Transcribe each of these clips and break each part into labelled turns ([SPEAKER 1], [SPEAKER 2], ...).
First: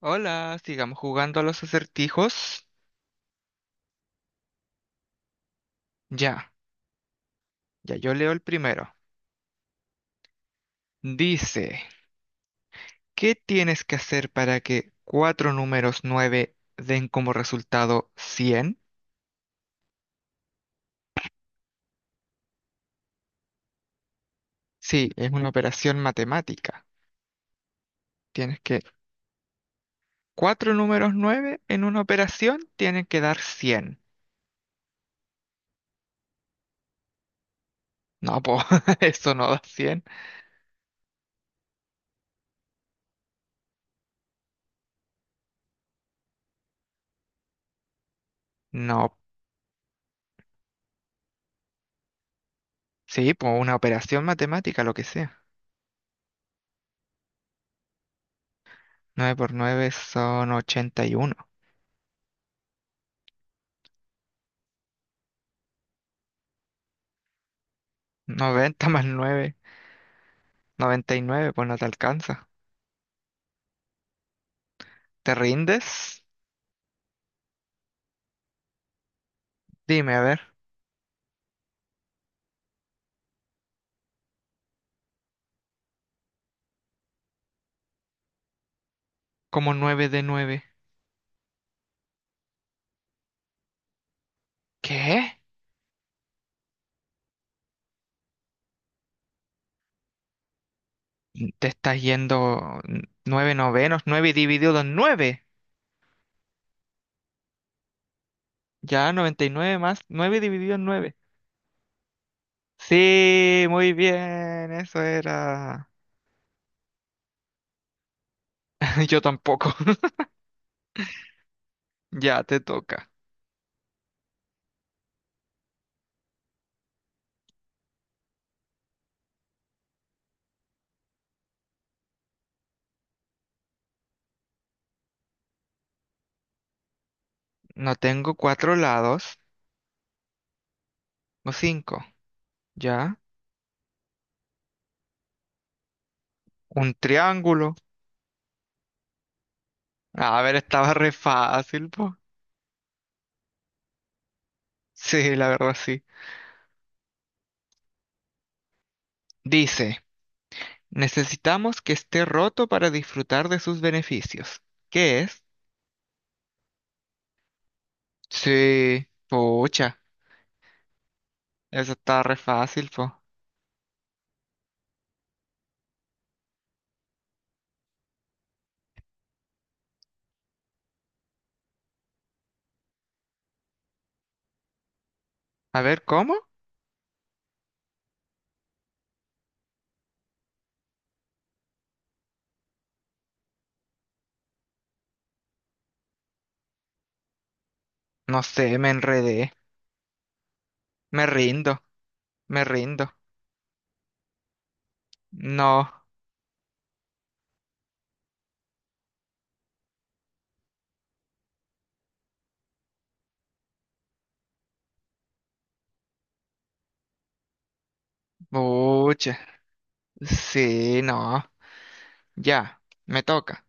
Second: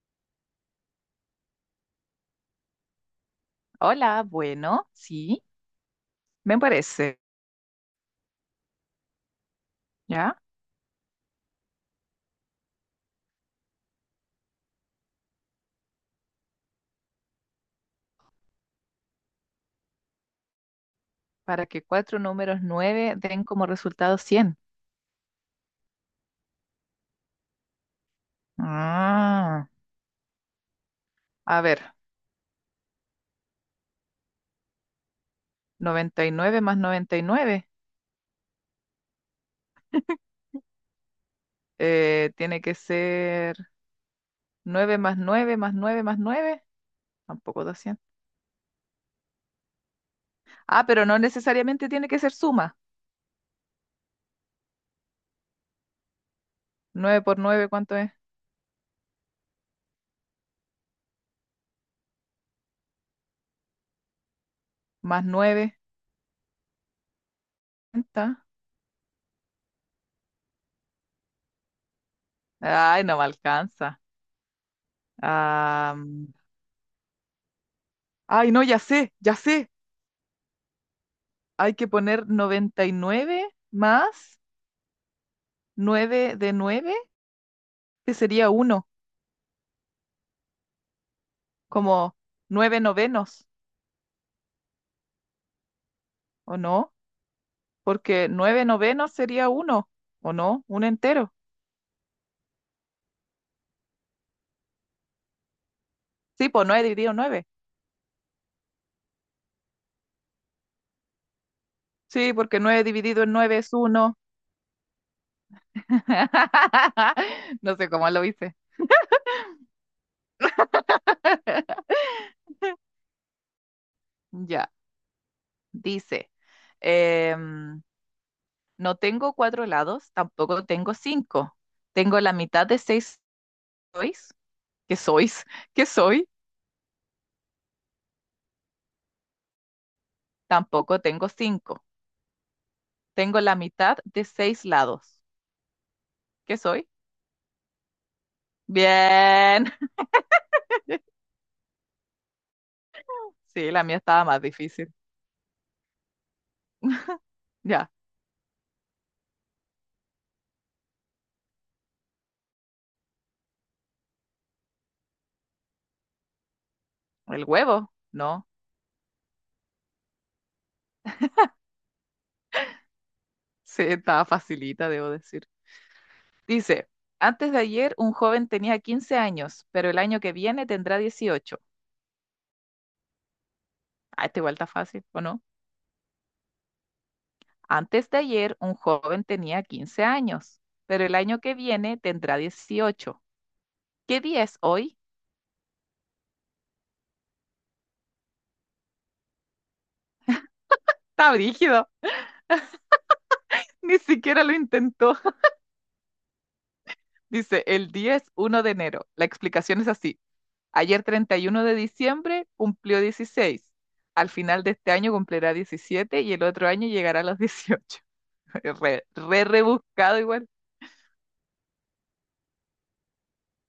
[SPEAKER 1] Hola, sigamos jugando a los acertijos.
[SPEAKER 2] Hola, bueno, sí,
[SPEAKER 1] Ya,
[SPEAKER 2] me parece,
[SPEAKER 1] ya yo leo el primero.
[SPEAKER 2] ¿ya?
[SPEAKER 1] Dice, ¿qué tienes que hacer para que cuatro números nueve den como resultado 100?
[SPEAKER 2] Para que cuatro números nueve den como resultado 100.
[SPEAKER 1] Sí, es una operación matemática. Tienes que
[SPEAKER 2] Ah,
[SPEAKER 1] Cuatro números nueve
[SPEAKER 2] a
[SPEAKER 1] en
[SPEAKER 2] ver,
[SPEAKER 1] una operación tienen que dar 100.
[SPEAKER 2] 99 más 99,
[SPEAKER 1] No, pues eso no da 100.
[SPEAKER 2] tiene que ser 9 más 9 más 9 más 9, tampoco 200.
[SPEAKER 1] No,
[SPEAKER 2] Ah, pero no necesariamente tiene que ser suma.
[SPEAKER 1] sí, pues una operación matemática, lo que sea.
[SPEAKER 2] 9 por nueve, ¿cuánto es?
[SPEAKER 1] 9 por 9 son ochenta y uno.
[SPEAKER 2] Más 9. ¿Cuánta?
[SPEAKER 1] Noventa más 9, 99, pues no te alcanza.
[SPEAKER 2] Ay, no me alcanza.
[SPEAKER 1] ¿Te
[SPEAKER 2] Ah,
[SPEAKER 1] rindes?
[SPEAKER 2] ay, no, ya sé, ya sé.
[SPEAKER 1] Dime, a ver,
[SPEAKER 2] Hay que poner 99 más nueve de nueve, que sería uno,
[SPEAKER 1] como nueve de 9.
[SPEAKER 2] como nueve novenos,
[SPEAKER 1] ¿Qué?
[SPEAKER 2] ¿o no? Porque nueve novenos sería uno, ¿o no? Un entero.
[SPEAKER 1] Te estás yendo 9 novenos, 9 dividido en 9.
[SPEAKER 2] Sí, pues nueve dividido en nueve.
[SPEAKER 1] Ya, 99 más 9 dividido en 9.
[SPEAKER 2] Sí, porque nueve dividido en nueve
[SPEAKER 1] Sí,
[SPEAKER 2] es
[SPEAKER 1] muy
[SPEAKER 2] uno.
[SPEAKER 1] bien, eso era.
[SPEAKER 2] No sé cómo lo hice.
[SPEAKER 1] Yo tampoco. Ya te toca.
[SPEAKER 2] Ya, dice, em, no tengo cuatro lados, tampoco tengo cinco. Tengo la mitad de seis sois, sois, que soy,
[SPEAKER 1] No tengo cuatro lados,
[SPEAKER 2] tampoco tengo
[SPEAKER 1] o
[SPEAKER 2] cinco.
[SPEAKER 1] cinco. Ya,
[SPEAKER 2] Tengo la mitad de seis lados. Que soy?
[SPEAKER 1] un triángulo.
[SPEAKER 2] Bien.
[SPEAKER 1] A ver, estaba re fácil, po.
[SPEAKER 2] Sí, la mía estaba más difícil.
[SPEAKER 1] Sí, la verdad, sí.
[SPEAKER 2] Ya,
[SPEAKER 1] Dice. Necesitamos que esté roto para disfrutar de sus beneficios. ¿Qué es?
[SPEAKER 2] el huevo, ¿no?
[SPEAKER 1] Sí, pucha, eso está re fácil, po.
[SPEAKER 2] Sí, estaba facilita, debo decir. Dice, antes de ayer un joven tenía 15 años, pero el año que viene tendrá 18. Ah, esta igual está fácil, ¿o no?
[SPEAKER 1] A ver, ¿cómo?
[SPEAKER 2] Antes de ayer un joven tenía 15 años, pero el año que viene tendrá 18. ¿Qué día es hoy?
[SPEAKER 1] No sé, me enredé. Me
[SPEAKER 2] Está
[SPEAKER 1] rindo,
[SPEAKER 2] brígido.
[SPEAKER 1] me rindo.
[SPEAKER 2] Ni siquiera lo intentó.
[SPEAKER 1] No,
[SPEAKER 2] Dice, el día es 1 de enero. La explicación es así. Ayer 31 de diciembre cumplió 16. Al final de este año cumplirá 17 y el otro año llegará a los 18. Re,
[SPEAKER 1] pucha.
[SPEAKER 2] re rebuscado igual.
[SPEAKER 1] Sí, no. Ya, me toca.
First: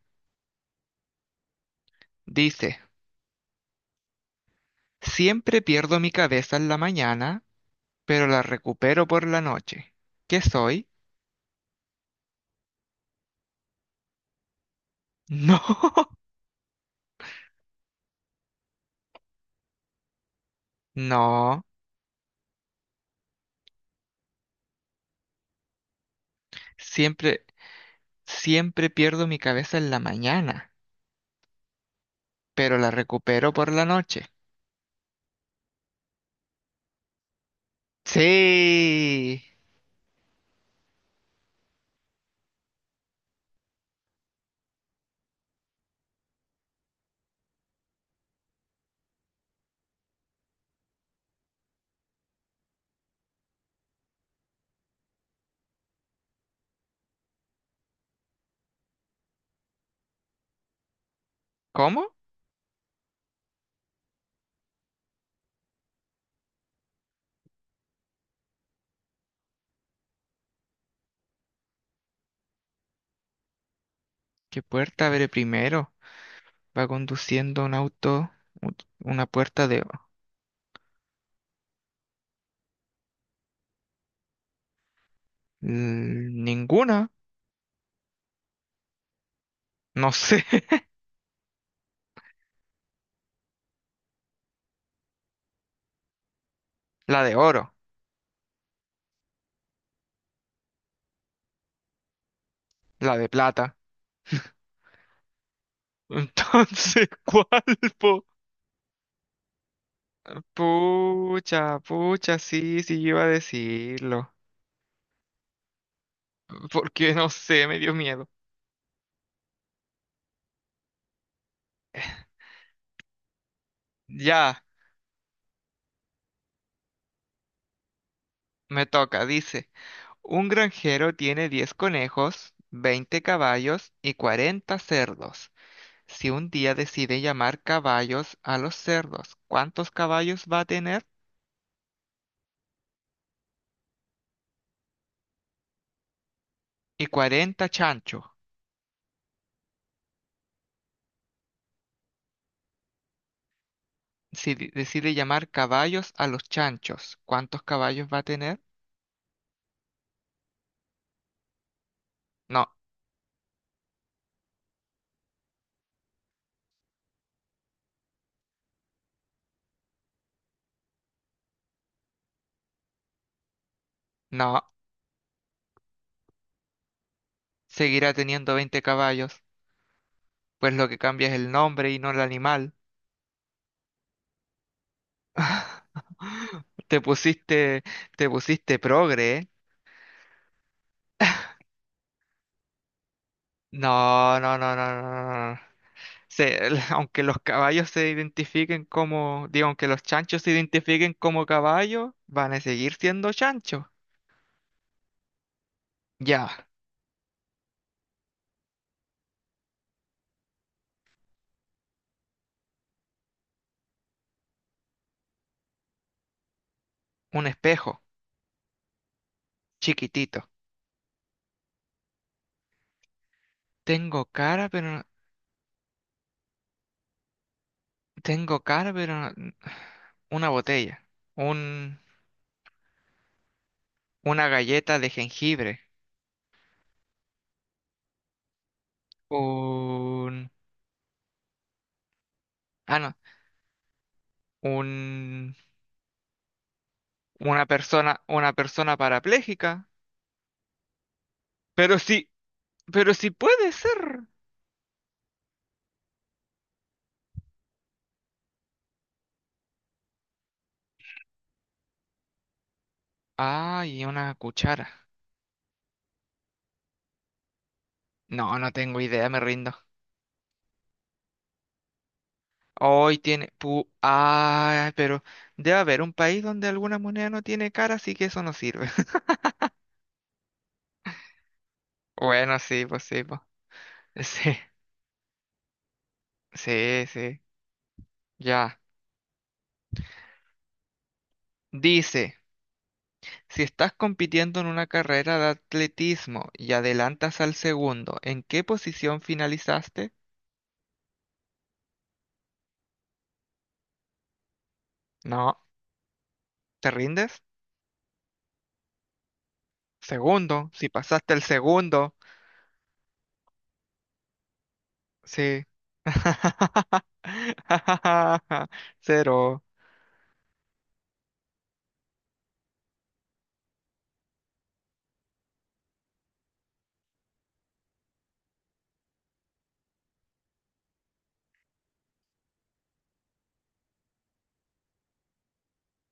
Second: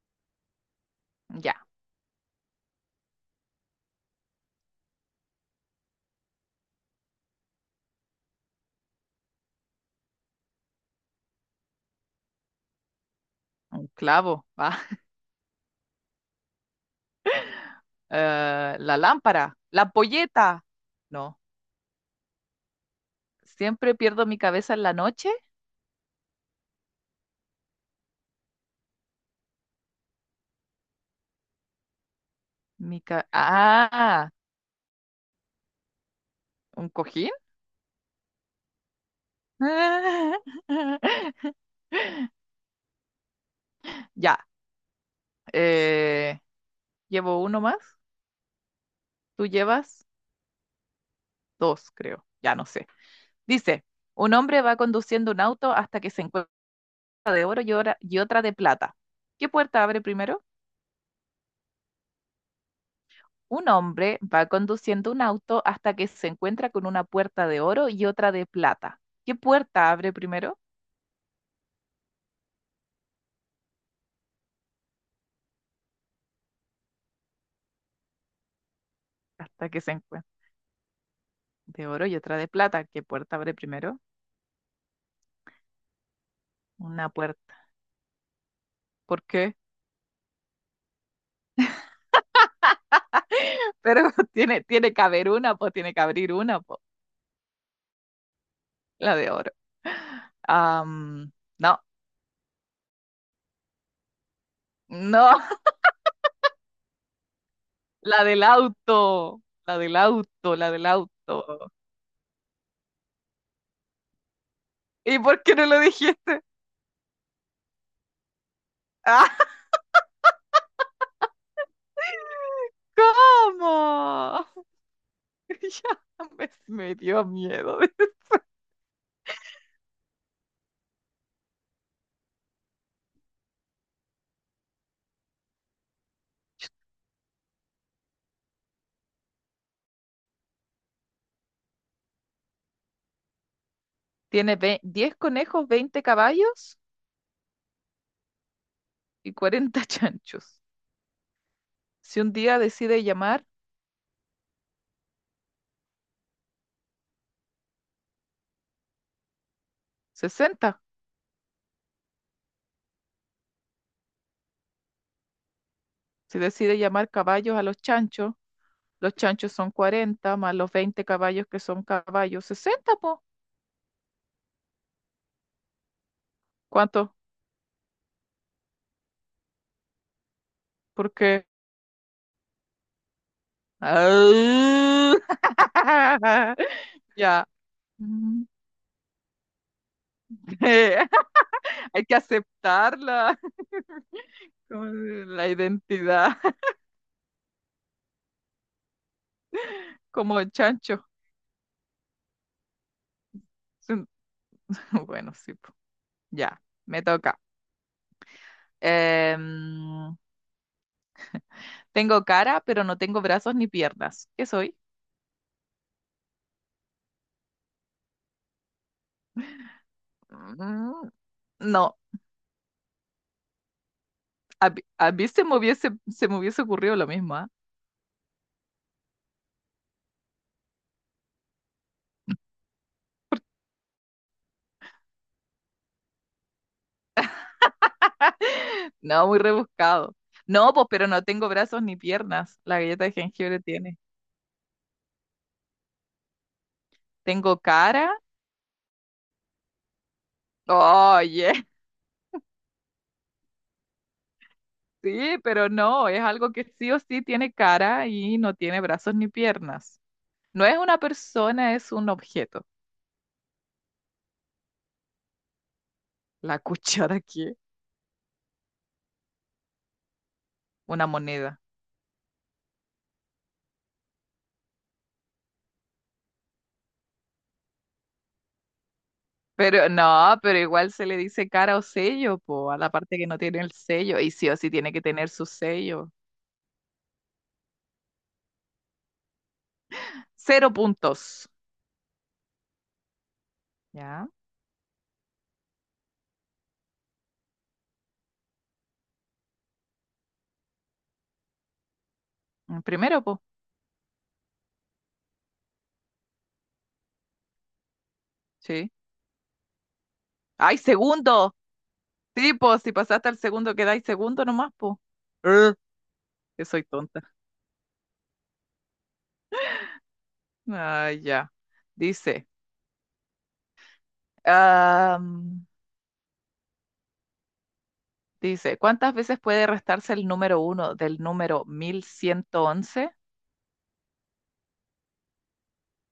[SPEAKER 2] Ya,
[SPEAKER 1] Dice, siempre pierdo mi cabeza en la mañana, pero la recupero por la noche. ¿Qué soy?
[SPEAKER 2] un clavo. Va.
[SPEAKER 1] No,
[SPEAKER 2] La lámpara, la ampolleta. No,
[SPEAKER 1] no.
[SPEAKER 2] siempre pierdo mi cabeza en la noche.
[SPEAKER 1] Siempre. Siempre pierdo mi cabeza en la mañana, pero la recupero por la noche.
[SPEAKER 2] Ah, un cojín.
[SPEAKER 1] Sí.
[SPEAKER 2] Ya, eh, llevo uno más. Tú llevas dos, creo. Ya no sé. Dice, un hombre va conduciendo un auto hasta que se encuentra de oro y otra de plata. ¿Qué puerta abre primero?
[SPEAKER 1] ¿Cómo?
[SPEAKER 2] Un hombre va conduciendo un auto hasta que se encuentra con una puerta de oro y otra de plata. ¿Qué puerta abre primero?
[SPEAKER 1] ¿Qué puerta abre primero? Va conduciendo un auto, u- una puerta
[SPEAKER 2] Hasta que
[SPEAKER 1] de.
[SPEAKER 2] se encuentra de oro y otra de plata. ¿Qué puerta abre primero? Una
[SPEAKER 1] Ninguna.
[SPEAKER 2] puerta. ¿Por qué?
[SPEAKER 1] No sé.
[SPEAKER 2] Pero tiene que haber una, pues tiene que abrir una, pues
[SPEAKER 1] La de oro,
[SPEAKER 2] la de oro. Am, no,
[SPEAKER 1] la de plata.
[SPEAKER 2] no,
[SPEAKER 1] Entonces, ¿cuál,
[SPEAKER 2] la
[SPEAKER 1] po?
[SPEAKER 2] del auto, la del auto, la del auto.
[SPEAKER 1] Pucha, pucha, sí, sí, yo iba a decirlo.
[SPEAKER 2] ¿Y por qué no lo dijiste?
[SPEAKER 1] Porque no sé, me dio miedo.
[SPEAKER 2] ¡Ah! ¿Cómo?
[SPEAKER 1] Ya,
[SPEAKER 2] Ya me dio miedo.
[SPEAKER 1] me toca, dice. Un granjero tiene 10 conejos, 20 caballos y 40 cerdos. Si un día decide llamar caballos a los cerdos, ¿cuántos caballos va a tener?
[SPEAKER 2] Tiene 10 conejos, 20 caballos
[SPEAKER 1] Y cuarenta chanchos.
[SPEAKER 2] y 40 chanchos. Si un día decide llamar
[SPEAKER 1] Si decide llamar caballos a los chanchos, ¿cuántos caballos va a tener?
[SPEAKER 2] 60,
[SPEAKER 1] No,
[SPEAKER 2] si decide llamar caballos a los chanchos son 40 más los 20 caballos que son caballos, 60 po.
[SPEAKER 1] no,
[SPEAKER 2] ¿Cuánto?
[SPEAKER 1] seguirá teniendo 20 caballos, pues lo que cambia
[SPEAKER 2] Porque
[SPEAKER 1] es el nombre y no el animal. Te
[SPEAKER 2] ya.
[SPEAKER 1] pusiste, te
[SPEAKER 2] Mm.
[SPEAKER 1] pusiste progre, ¿eh?
[SPEAKER 2] Hay que aceptarla
[SPEAKER 1] No, no, no,
[SPEAKER 2] como
[SPEAKER 1] no, no. No,
[SPEAKER 2] la
[SPEAKER 1] no. No.
[SPEAKER 2] identidad
[SPEAKER 1] Aunque los caballos se identifiquen como, digo, aunque los
[SPEAKER 2] como
[SPEAKER 1] chanchos
[SPEAKER 2] el
[SPEAKER 1] se
[SPEAKER 2] chancho.
[SPEAKER 1] identifiquen como caballos, van a seguir siendo chanchos.
[SPEAKER 2] Bueno, sí, po.
[SPEAKER 1] Ya,
[SPEAKER 2] Ya, me toca. Em, tengo cara, pero no tengo brazos ni piernas. ¿Qué soy?
[SPEAKER 1] un espejo, chiquitito.
[SPEAKER 2] Mm, no,
[SPEAKER 1] Tengo cara,
[SPEAKER 2] mí
[SPEAKER 1] pero no-
[SPEAKER 2] a mí se me hubiese ocurrido lo mismo, ¿ah?
[SPEAKER 1] tengo cara, pero no- Una botella, un una galleta de jengibre,
[SPEAKER 2] No, muy rebuscado.
[SPEAKER 1] un
[SPEAKER 2] No, pues, pero no tengo brazos ni piernas. La
[SPEAKER 1] ah
[SPEAKER 2] galleta de
[SPEAKER 1] no,
[SPEAKER 2] jengibre tiene.
[SPEAKER 1] un
[SPEAKER 2] Tengo cara.
[SPEAKER 1] una persona parapléjica.
[SPEAKER 2] Oye,
[SPEAKER 1] Pero sí, pero sí puede ser.
[SPEAKER 2] sí, pero no, es algo que sí o sí tiene cara y no tiene brazos ni piernas. No es una persona, es un objeto.
[SPEAKER 1] Ah, y una cuchara.
[SPEAKER 2] La cuchara aquí,
[SPEAKER 1] No, no tengo idea, me rindo.
[SPEAKER 2] una moneda.
[SPEAKER 1] Hoy tiene... Pu ah, Pero debe haber un país donde alguna moneda no tiene cara, así que eso no sirve.
[SPEAKER 2] Pero no, pero igual se le dice cara o sello,
[SPEAKER 1] Bueno,
[SPEAKER 2] po, a
[SPEAKER 1] sí,
[SPEAKER 2] la
[SPEAKER 1] pues
[SPEAKER 2] parte
[SPEAKER 1] sí,
[SPEAKER 2] que no
[SPEAKER 1] pues.
[SPEAKER 2] tiene el sello. Y sí
[SPEAKER 1] Sí,
[SPEAKER 2] o sí tiene que tener su sello.
[SPEAKER 1] sí, sí. Ya.
[SPEAKER 2] Cero puntos.
[SPEAKER 1] Dice, si estás
[SPEAKER 2] ¿Ya?
[SPEAKER 1] compitiendo en una carrera de atletismo y adelantas al segundo, ¿en qué posición finalizaste?
[SPEAKER 2] Mm, primero, po.
[SPEAKER 1] No. ¿Te rindes?
[SPEAKER 2] Sí.
[SPEAKER 1] Segundo.
[SPEAKER 2] ¡Ay,
[SPEAKER 1] Si pasaste el
[SPEAKER 2] segundo!
[SPEAKER 1] segundo.
[SPEAKER 2] Sí, po, si pasaste al segundo, quedáis segundo nomás, po.
[SPEAKER 1] Sí.
[SPEAKER 2] Eh, que soy tonta.
[SPEAKER 1] ¿Cero?
[SPEAKER 2] Ah, ya. Dice. am, dice, ¿cuántas veces puede restarse el número uno del número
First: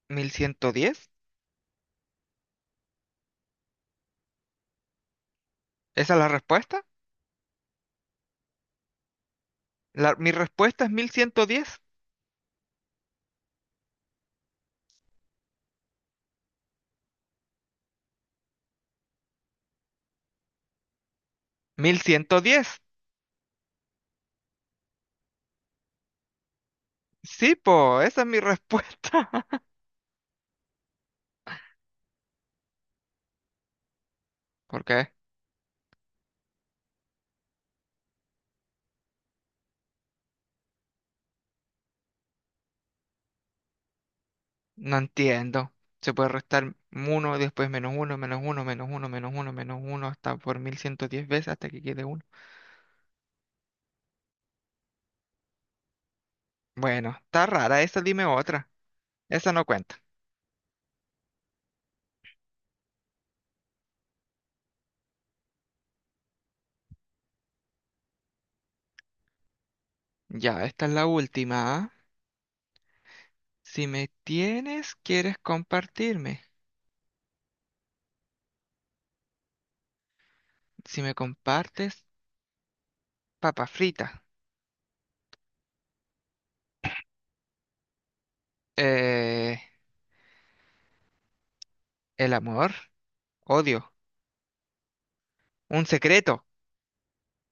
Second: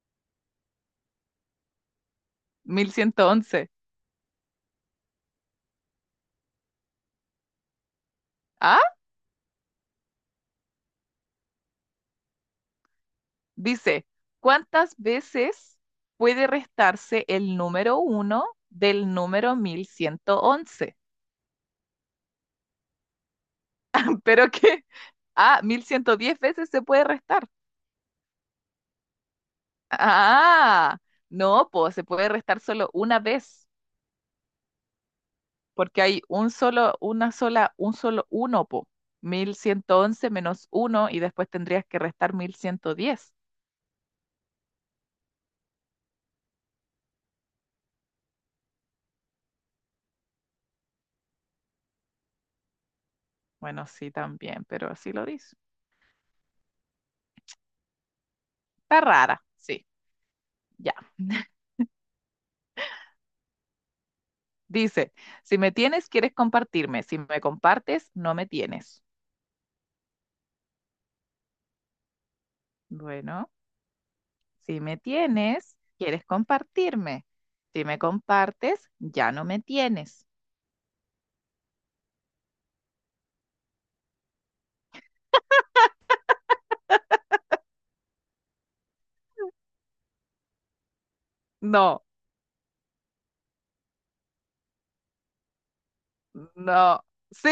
[SPEAKER 1] Mil ciento diez.
[SPEAKER 2] 1111?
[SPEAKER 1] ¿Esa es la respuesta?
[SPEAKER 2] 1111.
[SPEAKER 1] Mi respuesta es mil mil ciento diez
[SPEAKER 2] Dice, ¿cuántas veces puede restarse el número uno del número 1111.
[SPEAKER 1] mil ciento diez
[SPEAKER 2] ¿Pero qué? Ah, 1110 veces se puede restar.
[SPEAKER 1] Sí, po, esa es mi respuesta.
[SPEAKER 2] Ah, no, pues se puede restar solo una vez,
[SPEAKER 1] ¿Por qué?
[SPEAKER 2] porque hay un solo, una sola, un solo uno, po. 1111 menos uno y después tendrías que restar 1110.
[SPEAKER 1] No entiendo. Se puede restar uno después menos uno menos uno menos uno menos uno menos uno hasta por 1110 veces hasta que quede uno.
[SPEAKER 2] Bueno, sí, también, pero así lo dice.
[SPEAKER 1] Bueno, está rara esa, dime otra.
[SPEAKER 2] Está rara,
[SPEAKER 1] Esa no
[SPEAKER 2] sí,
[SPEAKER 1] cuenta.
[SPEAKER 2] ya. Dice, si me tienes, quieres compartirme. Si me compartes, no me tienes.
[SPEAKER 1] Ya, esta es la última. ¿Ah?
[SPEAKER 2] Bueno,
[SPEAKER 1] Si me
[SPEAKER 2] si
[SPEAKER 1] tienes,
[SPEAKER 2] me
[SPEAKER 1] quieres
[SPEAKER 2] tienes, quieres
[SPEAKER 1] compartirme.
[SPEAKER 2] compartirme. Si me compartes, ya no me tienes.
[SPEAKER 1] Si me compartes, papa frita. Eh,
[SPEAKER 2] No,
[SPEAKER 1] el amor, odio, un secreto.
[SPEAKER 2] no. Sí,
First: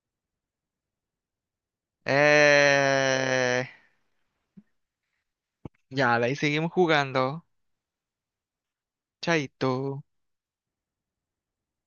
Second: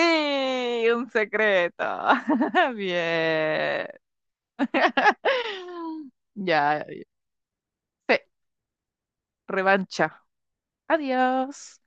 [SPEAKER 2] un secreto.
[SPEAKER 1] Eh,
[SPEAKER 2] Bien.
[SPEAKER 1] ya, de ahí seguimos
[SPEAKER 2] Ya,
[SPEAKER 1] jugando.
[SPEAKER 2] sí,
[SPEAKER 1] Chaito.
[SPEAKER 2] revancha. Adiós.